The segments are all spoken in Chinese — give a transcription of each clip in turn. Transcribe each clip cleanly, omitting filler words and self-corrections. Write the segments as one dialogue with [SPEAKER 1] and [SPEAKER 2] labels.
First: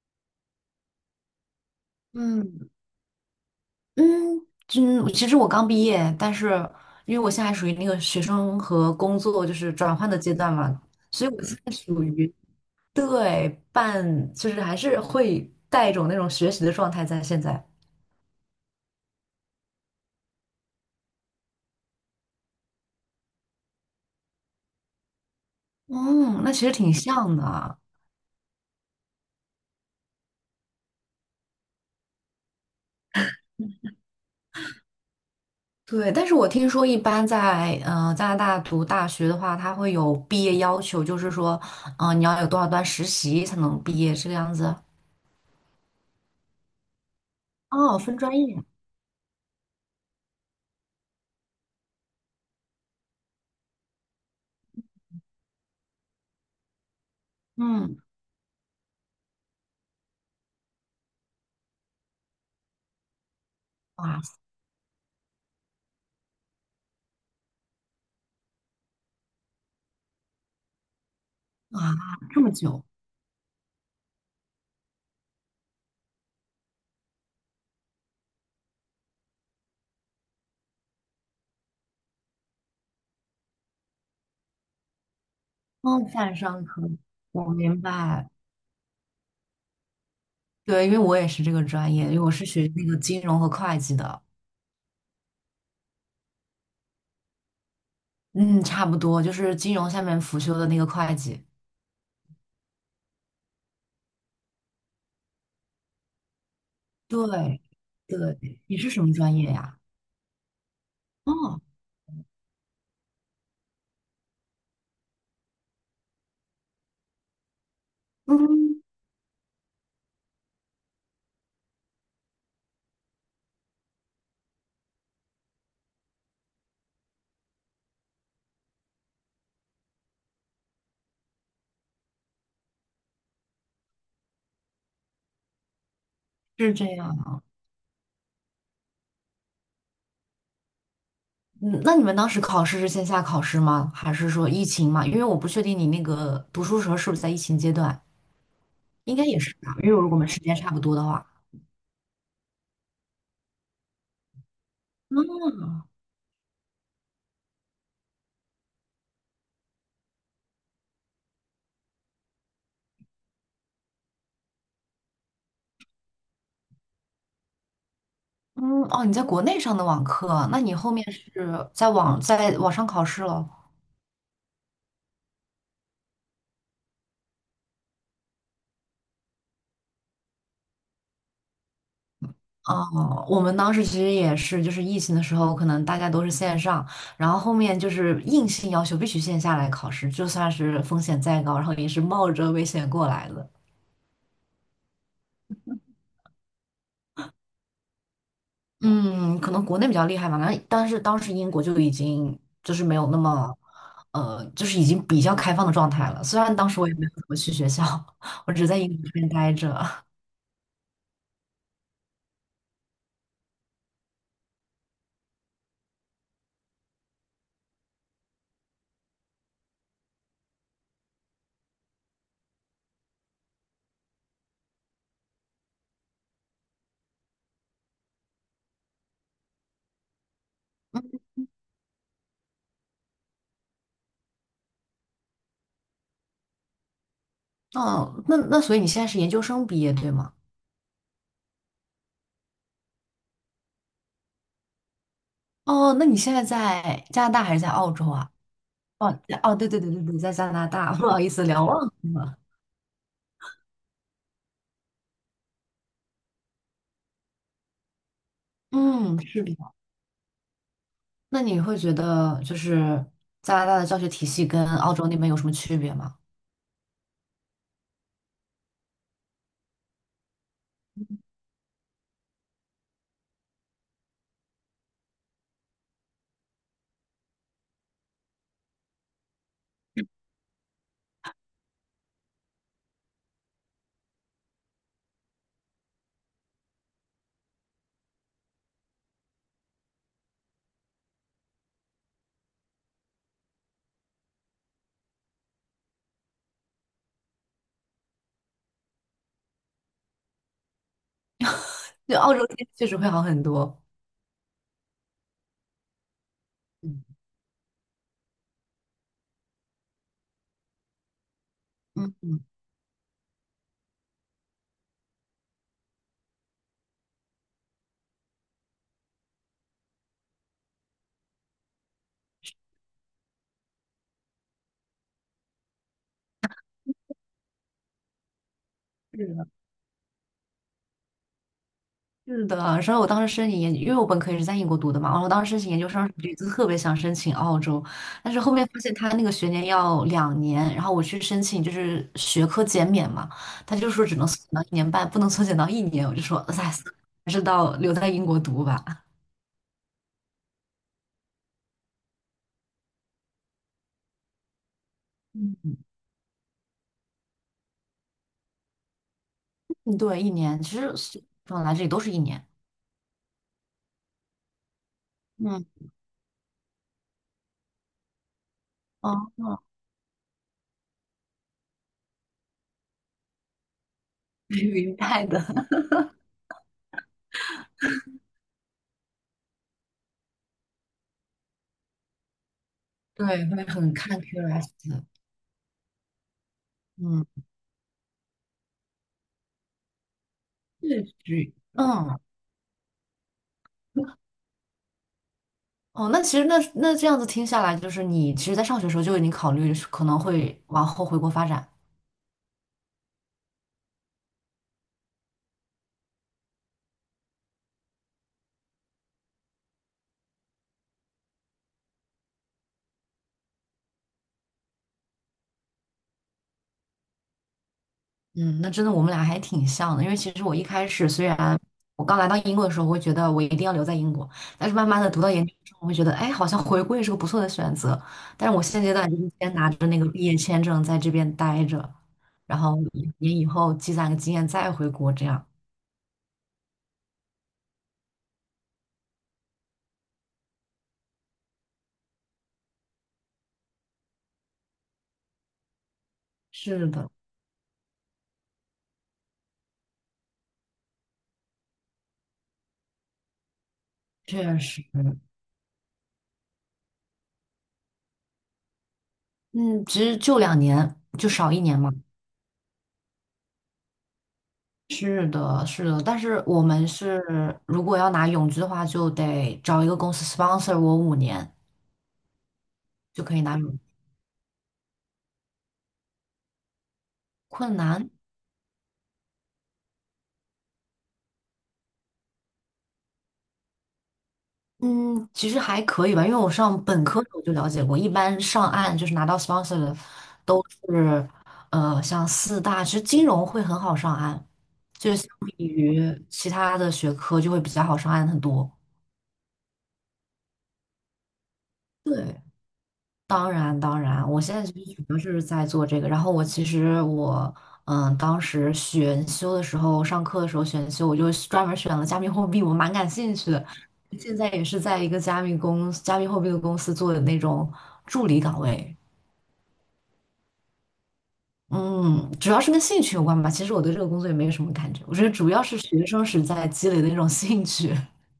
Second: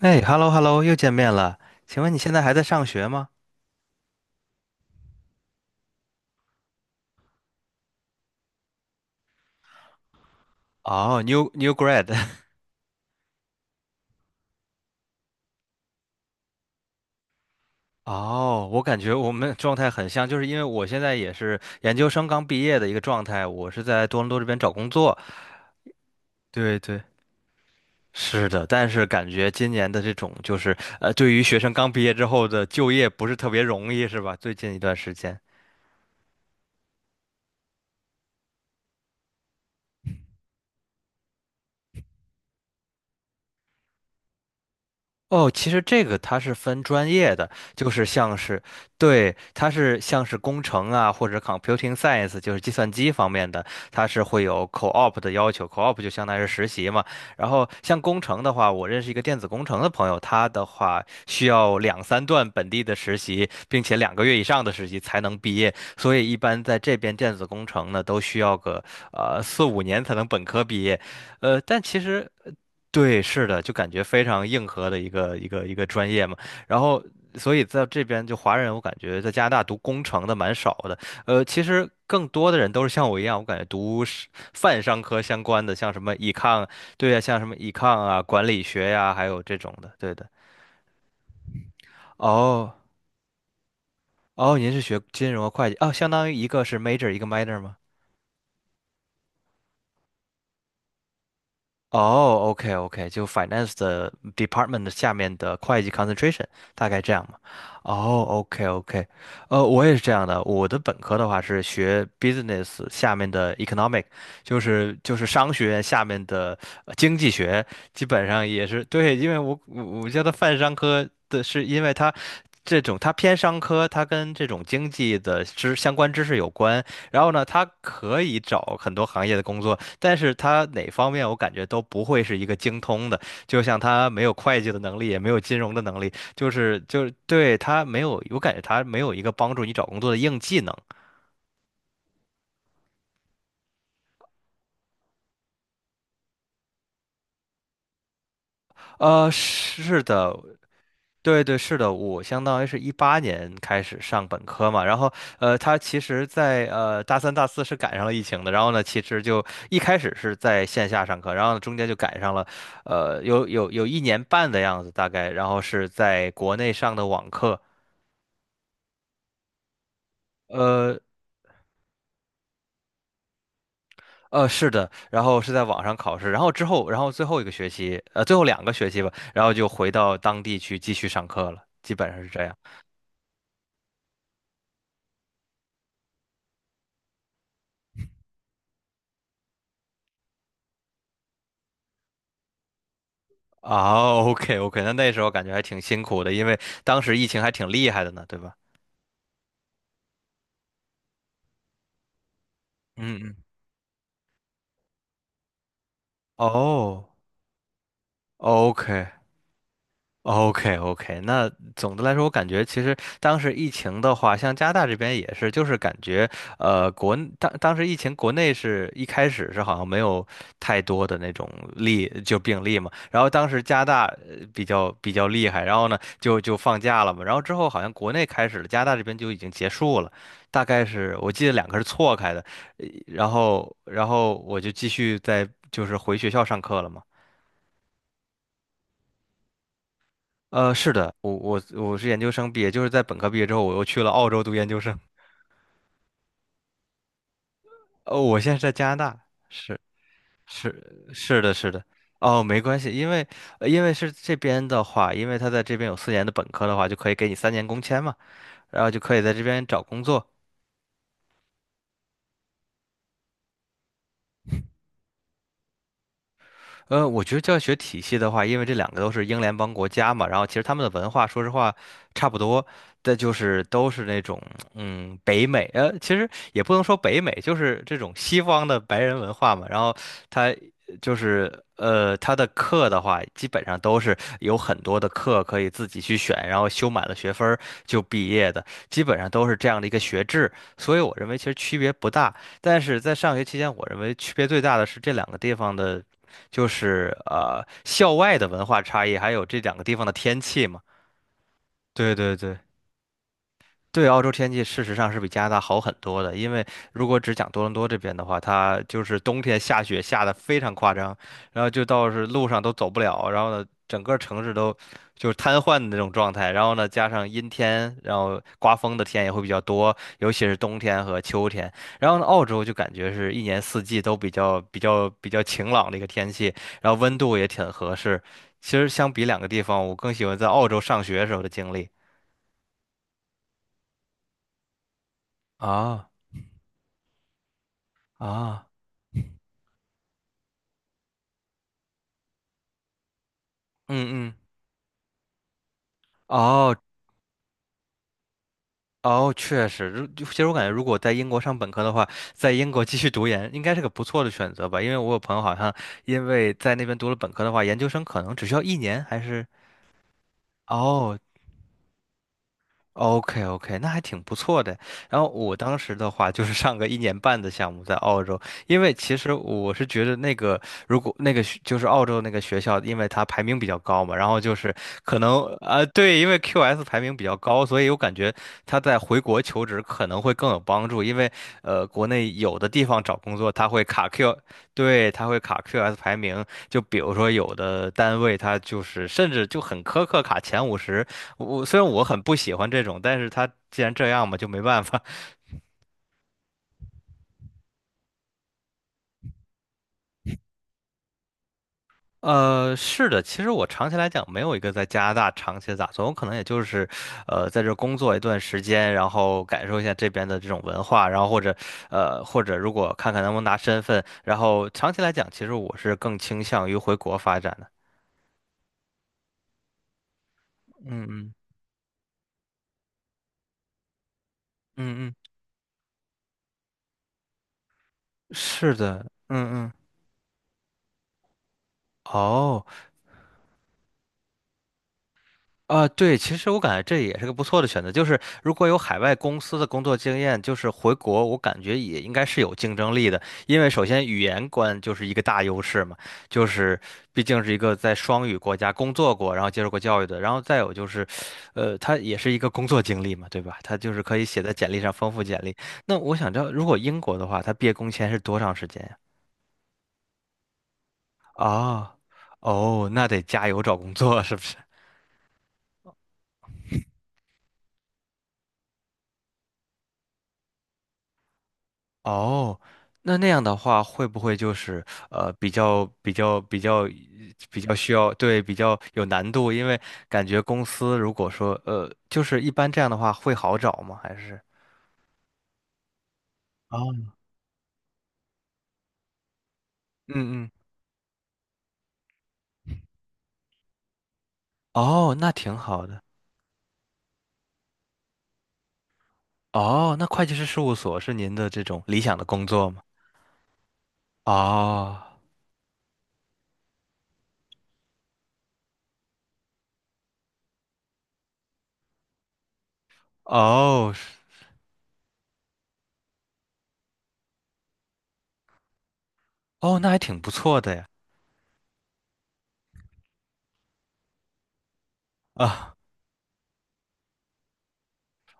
[SPEAKER 1] 哎，hello hello，又见面了。请问你现在还在
[SPEAKER 2] 嗯
[SPEAKER 1] 上学吗？
[SPEAKER 2] 嗯，就其实我刚毕业，但是因为我现在还属于那个学生和工作就是转换的阶段嘛，
[SPEAKER 1] 哦
[SPEAKER 2] 所以我
[SPEAKER 1] ，new
[SPEAKER 2] 现在
[SPEAKER 1] new
[SPEAKER 2] 属
[SPEAKER 1] grad。
[SPEAKER 2] 于 对半，就是还是会带一种那种学习的状态在现在。
[SPEAKER 1] 哦，我感觉我们状态很像，就是因为我现在也是研究生刚毕业的一个状态，我是在多伦多这边找工作。
[SPEAKER 2] 嗯，那其实
[SPEAKER 1] 对
[SPEAKER 2] 挺
[SPEAKER 1] 对，
[SPEAKER 2] 像的。
[SPEAKER 1] 是的，但是感觉今年的这种就是对于学生刚毕业之后的就业不是特别容易，是吧？最近一段时间。
[SPEAKER 2] 对，但是我听说一般在加拿大读大学的话，它会有毕业要求，就是说，你要有多少段实习才能毕业这个样子。
[SPEAKER 1] 哦，其实这个它是分专业的，就
[SPEAKER 2] 哦，
[SPEAKER 1] 是
[SPEAKER 2] 分专
[SPEAKER 1] 像是，
[SPEAKER 2] 业。
[SPEAKER 1] 对，它是像是工程啊，或者 computing science，就是计算机方面的，它是会有 co-op 的要求，co-op 就相当于是实习嘛。然后
[SPEAKER 2] 嗯，
[SPEAKER 1] 像工程的话，我认识一个电子工程的朋友，他的话需要两三段本地的实习，并且两
[SPEAKER 2] 哇
[SPEAKER 1] 个
[SPEAKER 2] 塞
[SPEAKER 1] 月以上的实习才能毕业，所以一般在这边电子工程呢，都需要个4、5年才能本科毕业。但
[SPEAKER 2] 哇，
[SPEAKER 1] 其实。
[SPEAKER 2] 这么久。
[SPEAKER 1] 对，是的，就感觉非常硬核的一个专业嘛。然后，所以在这边就华人，我感觉在加拿大读工程的蛮少的。其实更多的人都是像我一样，我感觉读是泛商科相关的，像什
[SPEAKER 2] 哦，
[SPEAKER 1] 么
[SPEAKER 2] 线上
[SPEAKER 1] econ，
[SPEAKER 2] 课，
[SPEAKER 1] 对呀，像什
[SPEAKER 2] 我
[SPEAKER 1] 么
[SPEAKER 2] 明
[SPEAKER 1] econ 啊、
[SPEAKER 2] 白。
[SPEAKER 1] 管理学呀、还有这种的。对的。
[SPEAKER 2] 对，因为我也是这个专业，因为我是学
[SPEAKER 1] 哦
[SPEAKER 2] 那个金融和会计的。
[SPEAKER 1] 哦，您是学金融和会计哦，相当于一个是 major，一个 minor 吗？
[SPEAKER 2] 嗯，差不多，就是金融下面辅修的那个会计。
[SPEAKER 1] 哦，OK OK，就 finance 的department 的下面的会计 concentration 大概这样嘛。
[SPEAKER 2] 对，
[SPEAKER 1] 哦
[SPEAKER 2] 对，
[SPEAKER 1] ，OK
[SPEAKER 2] 你是什
[SPEAKER 1] OK，
[SPEAKER 2] 么专业呀？
[SPEAKER 1] 我也是这样的。我的本科的话
[SPEAKER 2] 哦，
[SPEAKER 1] 是学 business 下面的 economic，就是商学院下面的经济学，基本上也
[SPEAKER 2] 嗯，
[SPEAKER 1] 是对，因为我叫它泛商科的是因为它。这种它偏商科，它跟这种经济的知相关知识有关，然后呢，他可以找很多行业的工作，但是他哪方面我感觉都不会是一个精通的。就像他没有会计的能力，也没有金融的能力，就
[SPEAKER 2] 是
[SPEAKER 1] 是
[SPEAKER 2] 这
[SPEAKER 1] 就
[SPEAKER 2] 样
[SPEAKER 1] 是
[SPEAKER 2] 啊。
[SPEAKER 1] 对他没有，我感觉他没有一个帮助你找工作的硬技能。
[SPEAKER 2] 嗯，那你们当时考试是线下考试吗？还是说疫情嘛？因为我不确定你那个读书时候是不是在疫情阶段，应该也是吧，因为
[SPEAKER 1] 是
[SPEAKER 2] 如果我们
[SPEAKER 1] 的，
[SPEAKER 2] 时间差不多的话。
[SPEAKER 1] 对对，是的，我相当于是18年开始上本科嘛，然后他其实在，大三、大四是赶上了疫情的，然后呢，其实就一开始是在线下上课，然后呢中间就赶上了，有一年半的样子大概，然后是在国内上的网课，
[SPEAKER 2] 嗯，哦，你在国内上的网课，那你后
[SPEAKER 1] 呃
[SPEAKER 2] 面是在网上考试了？
[SPEAKER 1] 是的，然后是在网上考试，然后之后，然后最后一个学期，最后两个学期吧，然后就回到当地去继续上课了，基本上是这样。
[SPEAKER 2] 哦，我们当时其实也是，就是疫情的时候，可能大家都是线上，然后后面就是硬性要求必须线下来考试，就算是风险再高，然后也是冒着危险过来的。
[SPEAKER 1] 啊，OK OK，那时候感觉还挺辛苦的，因为当时疫情还挺厉害的呢，对吧？
[SPEAKER 2] 嗯，可能国内比较厉害吧，那但是当时英国就已经就是没有那
[SPEAKER 1] 嗯嗯。
[SPEAKER 2] 么，就是已经比较开放的状态了。虽然当时我也没
[SPEAKER 1] 哦
[SPEAKER 2] 有怎么去学校，我只在英国
[SPEAKER 1] ，OK，
[SPEAKER 2] 这边待着。
[SPEAKER 1] OK OK，那总的来说，我感觉其实当时疫情的话，像加拿大这边也是，就是感觉当时疫情国内是一开始是好像没有太多的那种例，就病例嘛，然后当时加拿大比较厉害，然后呢就放假了嘛，然后之后好像国内开始了，加拿大这边就已经结束了，大概是我记得两个是错开的，然后我就继续在就是回学校上课了嘛。
[SPEAKER 2] 哦，那所以你现在是研究生毕业对吗？
[SPEAKER 1] 是的，我是研究生毕业，就是在本科毕业之后，我又去了澳洲读研究生。
[SPEAKER 2] 哦，那你现在在加拿大还是在澳洲
[SPEAKER 1] 哦，
[SPEAKER 2] 啊？
[SPEAKER 1] 我现在在加拿
[SPEAKER 2] 哦
[SPEAKER 1] 大，
[SPEAKER 2] 哦，对
[SPEAKER 1] 是
[SPEAKER 2] 对对对对，在加拿大，
[SPEAKER 1] 是
[SPEAKER 2] 不好意
[SPEAKER 1] 是
[SPEAKER 2] 思，
[SPEAKER 1] 的，
[SPEAKER 2] 聊
[SPEAKER 1] 是的。
[SPEAKER 2] 忘了。
[SPEAKER 1] 哦，没关系，因为是这边的话，因为他在这边有4年的本科的话，就可以给你3年工签嘛，然后就可
[SPEAKER 2] 嗯，
[SPEAKER 1] 以在这
[SPEAKER 2] 是的。
[SPEAKER 1] 边找工作。
[SPEAKER 2] 那你会觉得就是加拿大的教学体系跟澳洲那边有什么区别吗？
[SPEAKER 1] 我觉得教学体系的话，因为这两个都是英联邦国家嘛，然后其实他们的文化，说实话差不多，但就是都是那种北美，其实也不能说北美，就是这种西方的白人文化嘛。然后他就是他的课的话，基本上都是有很多的课可以自己去选，然后修满了学分儿就毕业的，基本上都是这样的一个学制。所以我认为其实区别不大，但是在上学期间，我认为区别最大的是这两个地方的。就是校外的文化差异，还有这两个地方的天气嘛。对
[SPEAKER 2] 对，澳
[SPEAKER 1] 对
[SPEAKER 2] 洲
[SPEAKER 1] 对。
[SPEAKER 2] 确实会好很多。
[SPEAKER 1] 对，澳洲天气事实上是比加拿大好很多的，因为如
[SPEAKER 2] 嗯
[SPEAKER 1] 果只讲多伦多这边的话，它就是冬天下雪下的非常夸张，然后就到
[SPEAKER 2] 嗯
[SPEAKER 1] 是
[SPEAKER 2] 嗯，
[SPEAKER 1] 路上都走不了，然后呢，整个城市都就是瘫痪的那种状态，然后呢，加上阴天，然后刮风的天也会比较多，尤其是冬天和秋天。然后呢，澳洲就感觉是一年四季都比较晴朗的一个天气，然后温度也挺合适。其实相比
[SPEAKER 2] 是
[SPEAKER 1] 两
[SPEAKER 2] 的
[SPEAKER 1] 个地方，我更喜欢在澳洲上学时候的经历。
[SPEAKER 2] 是的，然后我当时申请研，因为我本科也是在英国读的嘛，然后我当时申请研究
[SPEAKER 1] 啊
[SPEAKER 2] 生一就特别想申请澳洲，但是后
[SPEAKER 1] 啊！
[SPEAKER 2] 面发现他那个学年要两年，然后我去申请就是学科减免嘛，他就说只
[SPEAKER 1] 嗯
[SPEAKER 2] 能
[SPEAKER 1] 嗯，
[SPEAKER 2] 缩减到1年半，不能缩减到一年，我就说哎，
[SPEAKER 1] 哦
[SPEAKER 2] 还是到留在英国读吧。
[SPEAKER 1] 哦，确实，其实我感觉，如果在英国上本科的话，在英国继续读研应该是个不错的选择吧，因为我有朋友好像
[SPEAKER 2] 嗯
[SPEAKER 1] 因为在那边读了本科的话，研究生可能只需要一年，还是
[SPEAKER 2] 嗯对，一年，其实
[SPEAKER 1] 哦，
[SPEAKER 2] 本来这里都是一年。
[SPEAKER 1] OK OK，那还挺不错的。然后我
[SPEAKER 2] 嗯，
[SPEAKER 1] 当时的话就是上个一年半的项目在澳洲，因为
[SPEAKER 2] 哦，
[SPEAKER 1] 其实
[SPEAKER 2] 哦
[SPEAKER 1] 我是觉得那个如果那个就是澳洲那个学校，因为它排名比较高嘛，然后 就是
[SPEAKER 2] 明
[SPEAKER 1] 可
[SPEAKER 2] 白的，
[SPEAKER 1] 能啊、对，因为 QS 排名比较高，所以我感觉他在回国求职可能会更有帮助，因为国内有的地方找
[SPEAKER 2] 对，
[SPEAKER 1] 工作
[SPEAKER 2] 会
[SPEAKER 1] 他会
[SPEAKER 2] 很
[SPEAKER 1] 卡
[SPEAKER 2] 看 c
[SPEAKER 1] Q，
[SPEAKER 2] u r i o s
[SPEAKER 1] 对，他会卡 QS 排名，就比如
[SPEAKER 2] 嗯，
[SPEAKER 1] 说，有的单位他就是甚至就很苛刻卡前50，
[SPEAKER 2] 是，
[SPEAKER 1] 我虽然我
[SPEAKER 2] 嗯。
[SPEAKER 1] 很不喜欢这种，但是他既然这样嘛，就没办法。
[SPEAKER 2] 哦，那其实那这样子听下来，就是你其实，在上学的时候就已经考虑是可能会往后回国发展。
[SPEAKER 1] 是的，其实我长期来讲没有一个在加拿大长期的打算，我可能也就是，在这工作一段时间，然后感受一下这边的这种文化，然后或者，或者如果看看能不能拿身份，然后长期来讲，其实我是更倾向于回国发展的。
[SPEAKER 2] 嗯，那真的我们俩还挺像的，因为其实我一开
[SPEAKER 1] 嗯
[SPEAKER 2] 始虽
[SPEAKER 1] 嗯
[SPEAKER 2] 然我刚来到英国的时候，我会觉得我一定要留在英国，但是慢慢
[SPEAKER 1] 嗯
[SPEAKER 2] 的
[SPEAKER 1] 嗯，
[SPEAKER 2] 读到研究生，我会觉得，哎，好像回国也是个不错的选择。但是我
[SPEAKER 1] 是
[SPEAKER 2] 现阶
[SPEAKER 1] 的，
[SPEAKER 2] 段就是先
[SPEAKER 1] 嗯
[SPEAKER 2] 拿
[SPEAKER 1] 嗯。
[SPEAKER 2] 着那个毕业签证在这边待着，然
[SPEAKER 1] 哦，
[SPEAKER 2] 后一年以后积攒个经验再回国，这样。
[SPEAKER 1] 啊，对，其实我感觉这也是个不错的选择。就是如果有海外公司的工作经验，就是回国，我感觉也应该是有竞争力的。因为首先语言关就是一个大优势嘛，就是
[SPEAKER 2] 是的，
[SPEAKER 1] 毕竟是一个在双语国家工作过，然后接受过教育的。然后再有就是，他也是一个工作经历嘛，对吧？他就是可以写在
[SPEAKER 2] 确
[SPEAKER 1] 简历
[SPEAKER 2] 实，
[SPEAKER 1] 上丰富简历。那我想知道，如果英国的话，他毕业工签是多长时间呀？
[SPEAKER 2] 嗯，其实就两年，就少一年嘛。
[SPEAKER 1] 啊，哦，那得加油找工作，是不是？
[SPEAKER 2] 是的，是的，但是我们是如果要拿永居的话，就得找一个公司 sponsor 我5年，
[SPEAKER 1] 哦，那
[SPEAKER 2] 就
[SPEAKER 1] 那
[SPEAKER 2] 可以
[SPEAKER 1] 样的
[SPEAKER 2] 拿永
[SPEAKER 1] 话，
[SPEAKER 2] 居。
[SPEAKER 1] 会不会就是呃比较比较比较比较
[SPEAKER 2] 困
[SPEAKER 1] 需
[SPEAKER 2] 难，
[SPEAKER 1] 要对比较有难度？因为感觉公司如果说就是一般这样的话会好找吗？还是
[SPEAKER 2] 嗯，其实还可以吧，因为我上本
[SPEAKER 1] 哦
[SPEAKER 2] 科的时候就了解过，一般上岸就是拿到 sponsor 的
[SPEAKER 1] 嗯嗯
[SPEAKER 2] 都是，像四大，其实金融会很好上岸，就
[SPEAKER 1] 哦，
[SPEAKER 2] 是相
[SPEAKER 1] 那挺
[SPEAKER 2] 比
[SPEAKER 1] 好的
[SPEAKER 2] 于其他的学科就会比较好上岸很多。
[SPEAKER 1] 哦。那会计师事务所是您的这种理想的
[SPEAKER 2] 对。
[SPEAKER 1] 工作吗？
[SPEAKER 2] 当然，当然，我现在其
[SPEAKER 1] 哦
[SPEAKER 2] 实主要是在做这个。然后我其实当时选修的时候，上课的时候选修，我就专门选了加密货币，我蛮感兴趣的。
[SPEAKER 1] 哦是
[SPEAKER 2] 现在也是在一个加密货币的公司做的那种助理岗位。
[SPEAKER 1] 哦，那还挺不错的呀
[SPEAKER 2] 嗯，主要是跟兴趣有关吧。其实我对这个工作也没有什么感觉，我觉得主要
[SPEAKER 1] 啊。
[SPEAKER 2] 是学生时代积累的那种兴趣。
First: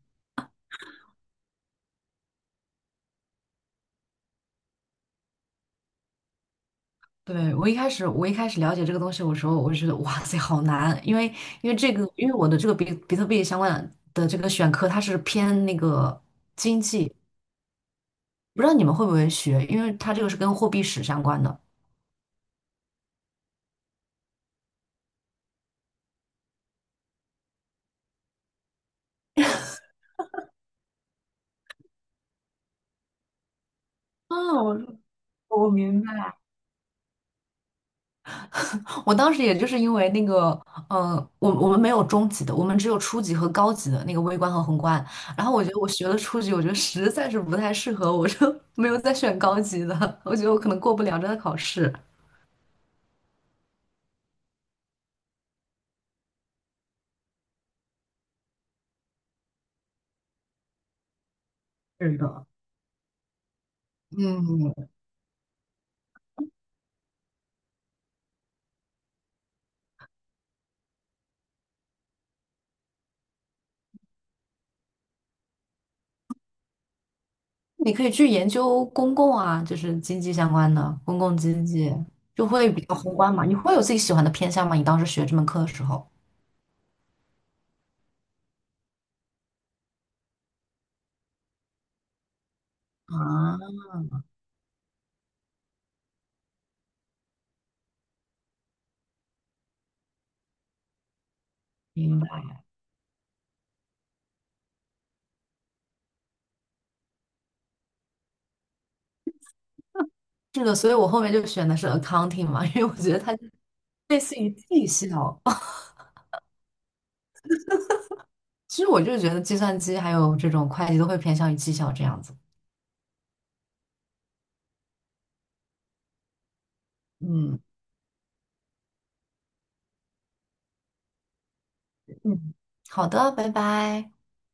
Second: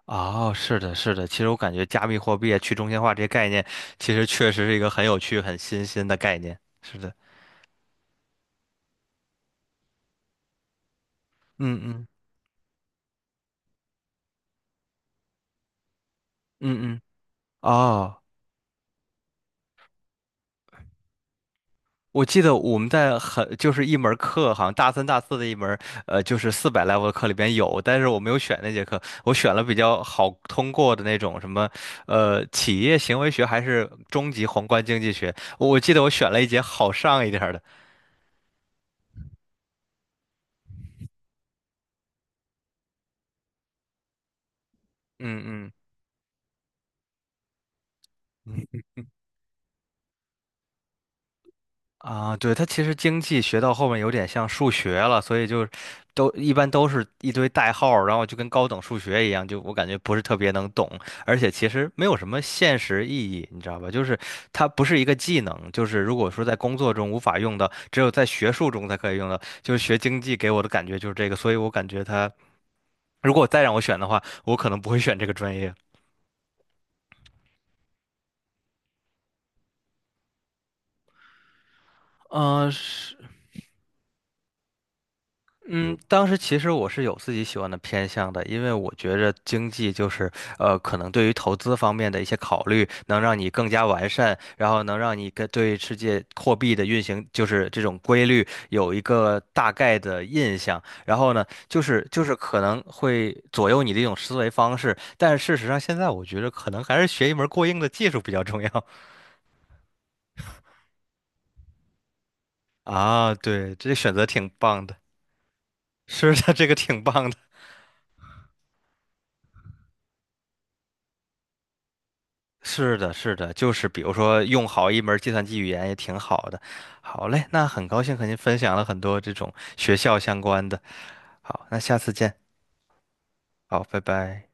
[SPEAKER 1] 哦，是的，是的。其实我感觉加密货币啊、去中心化这些概念，其实确实是一个很有趣、很新鲜的概念。是的，
[SPEAKER 2] 对，我一开始了解这个东西我说，我就觉得哇塞，好难，因为
[SPEAKER 1] 嗯
[SPEAKER 2] 这
[SPEAKER 1] 嗯
[SPEAKER 2] 个，因为我的这个比特币相关的这个选科，它是偏那个经
[SPEAKER 1] 嗯嗯。
[SPEAKER 2] 济，
[SPEAKER 1] 哦，
[SPEAKER 2] 不知道你们会不会学，因为它这个是跟货币史相关的。
[SPEAKER 1] 我记得我们在很就是一门课，好像大三、大四的一门，就是400 level 的课里边有，但是我没有选那节课，我选了比较好通过的那种什么，企业行为学还是中级宏观经济学。我记得我选了一节好上一点儿的。
[SPEAKER 2] 我当时也就是因为那个，我们没有中级的，我们只有初级和高级的那个微观和宏观。
[SPEAKER 1] 嗯
[SPEAKER 2] 然后我觉
[SPEAKER 1] 嗯
[SPEAKER 2] 得我学了初级，我觉得实在是不太适合，我就 没有再选高级的，我觉得我可能过不了这个考试。
[SPEAKER 1] 啊，对，它其实经济学到后面有点像数学了，所以就都一般都是一堆代号儿然后就跟高等数学一样，就我感觉不是特别能懂，而且其实没有
[SPEAKER 2] 是
[SPEAKER 1] 什么
[SPEAKER 2] 的，
[SPEAKER 1] 现实意义，你知道吧？就是它不
[SPEAKER 2] 嗯，
[SPEAKER 1] 是一个技能，就是如果说在工作中无法用到，只有在学术中才可以用到，就是学经济给我的感觉就是这个，所以我感觉它如果再让我选的话，我可能不会选这个专业。
[SPEAKER 2] 你可以去研究公共啊，就是经济相关的公共经济，就
[SPEAKER 1] 嗯、
[SPEAKER 2] 会比较宏
[SPEAKER 1] 是
[SPEAKER 2] 观嘛。你会有自己喜欢的偏向吗？你当时学这门课的时
[SPEAKER 1] 嗯，
[SPEAKER 2] 候
[SPEAKER 1] 当时其实我是有自己喜欢的偏向的，因为我觉着经济就是，可能对于投资方面的一些考虑，能让你
[SPEAKER 2] 啊，
[SPEAKER 1] 更加完善，然后能让你跟对世界货币的运行，就是这种规律有一个大概的印象。然后呢，就是
[SPEAKER 2] 明
[SPEAKER 1] 就是
[SPEAKER 2] 白。
[SPEAKER 1] 可能会左右你的一种思维方式，但是事实上现在我觉得可能还是学一门过硬的技术比较重要
[SPEAKER 2] 是的，所以我后面就选的是 accounting 嘛，因 为我觉得
[SPEAKER 1] 啊。
[SPEAKER 2] 它
[SPEAKER 1] 对，这选
[SPEAKER 2] 类
[SPEAKER 1] 择
[SPEAKER 2] 似
[SPEAKER 1] 挺
[SPEAKER 2] 于
[SPEAKER 1] 棒
[SPEAKER 2] 绩
[SPEAKER 1] 的，
[SPEAKER 2] 效。
[SPEAKER 1] 是的，这个挺棒的。
[SPEAKER 2] 其实我就觉得计算机还有这种会计都会偏向于绩效这样子。
[SPEAKER 1] 是的，是的，就是比如说用好一门计算机语言也挺好的。好嘞，
[SPEAKER 2] 嗯
[SPEAKER 1] 那很高兴和您分享了很多这种学校相关的。好，那下次见。
[SPEAKER 2] 嗯，好的，拜
[SPEAKER 1] 好，拜
[SPEAKER 2] 拜。
[SPEAKER 1] 拜。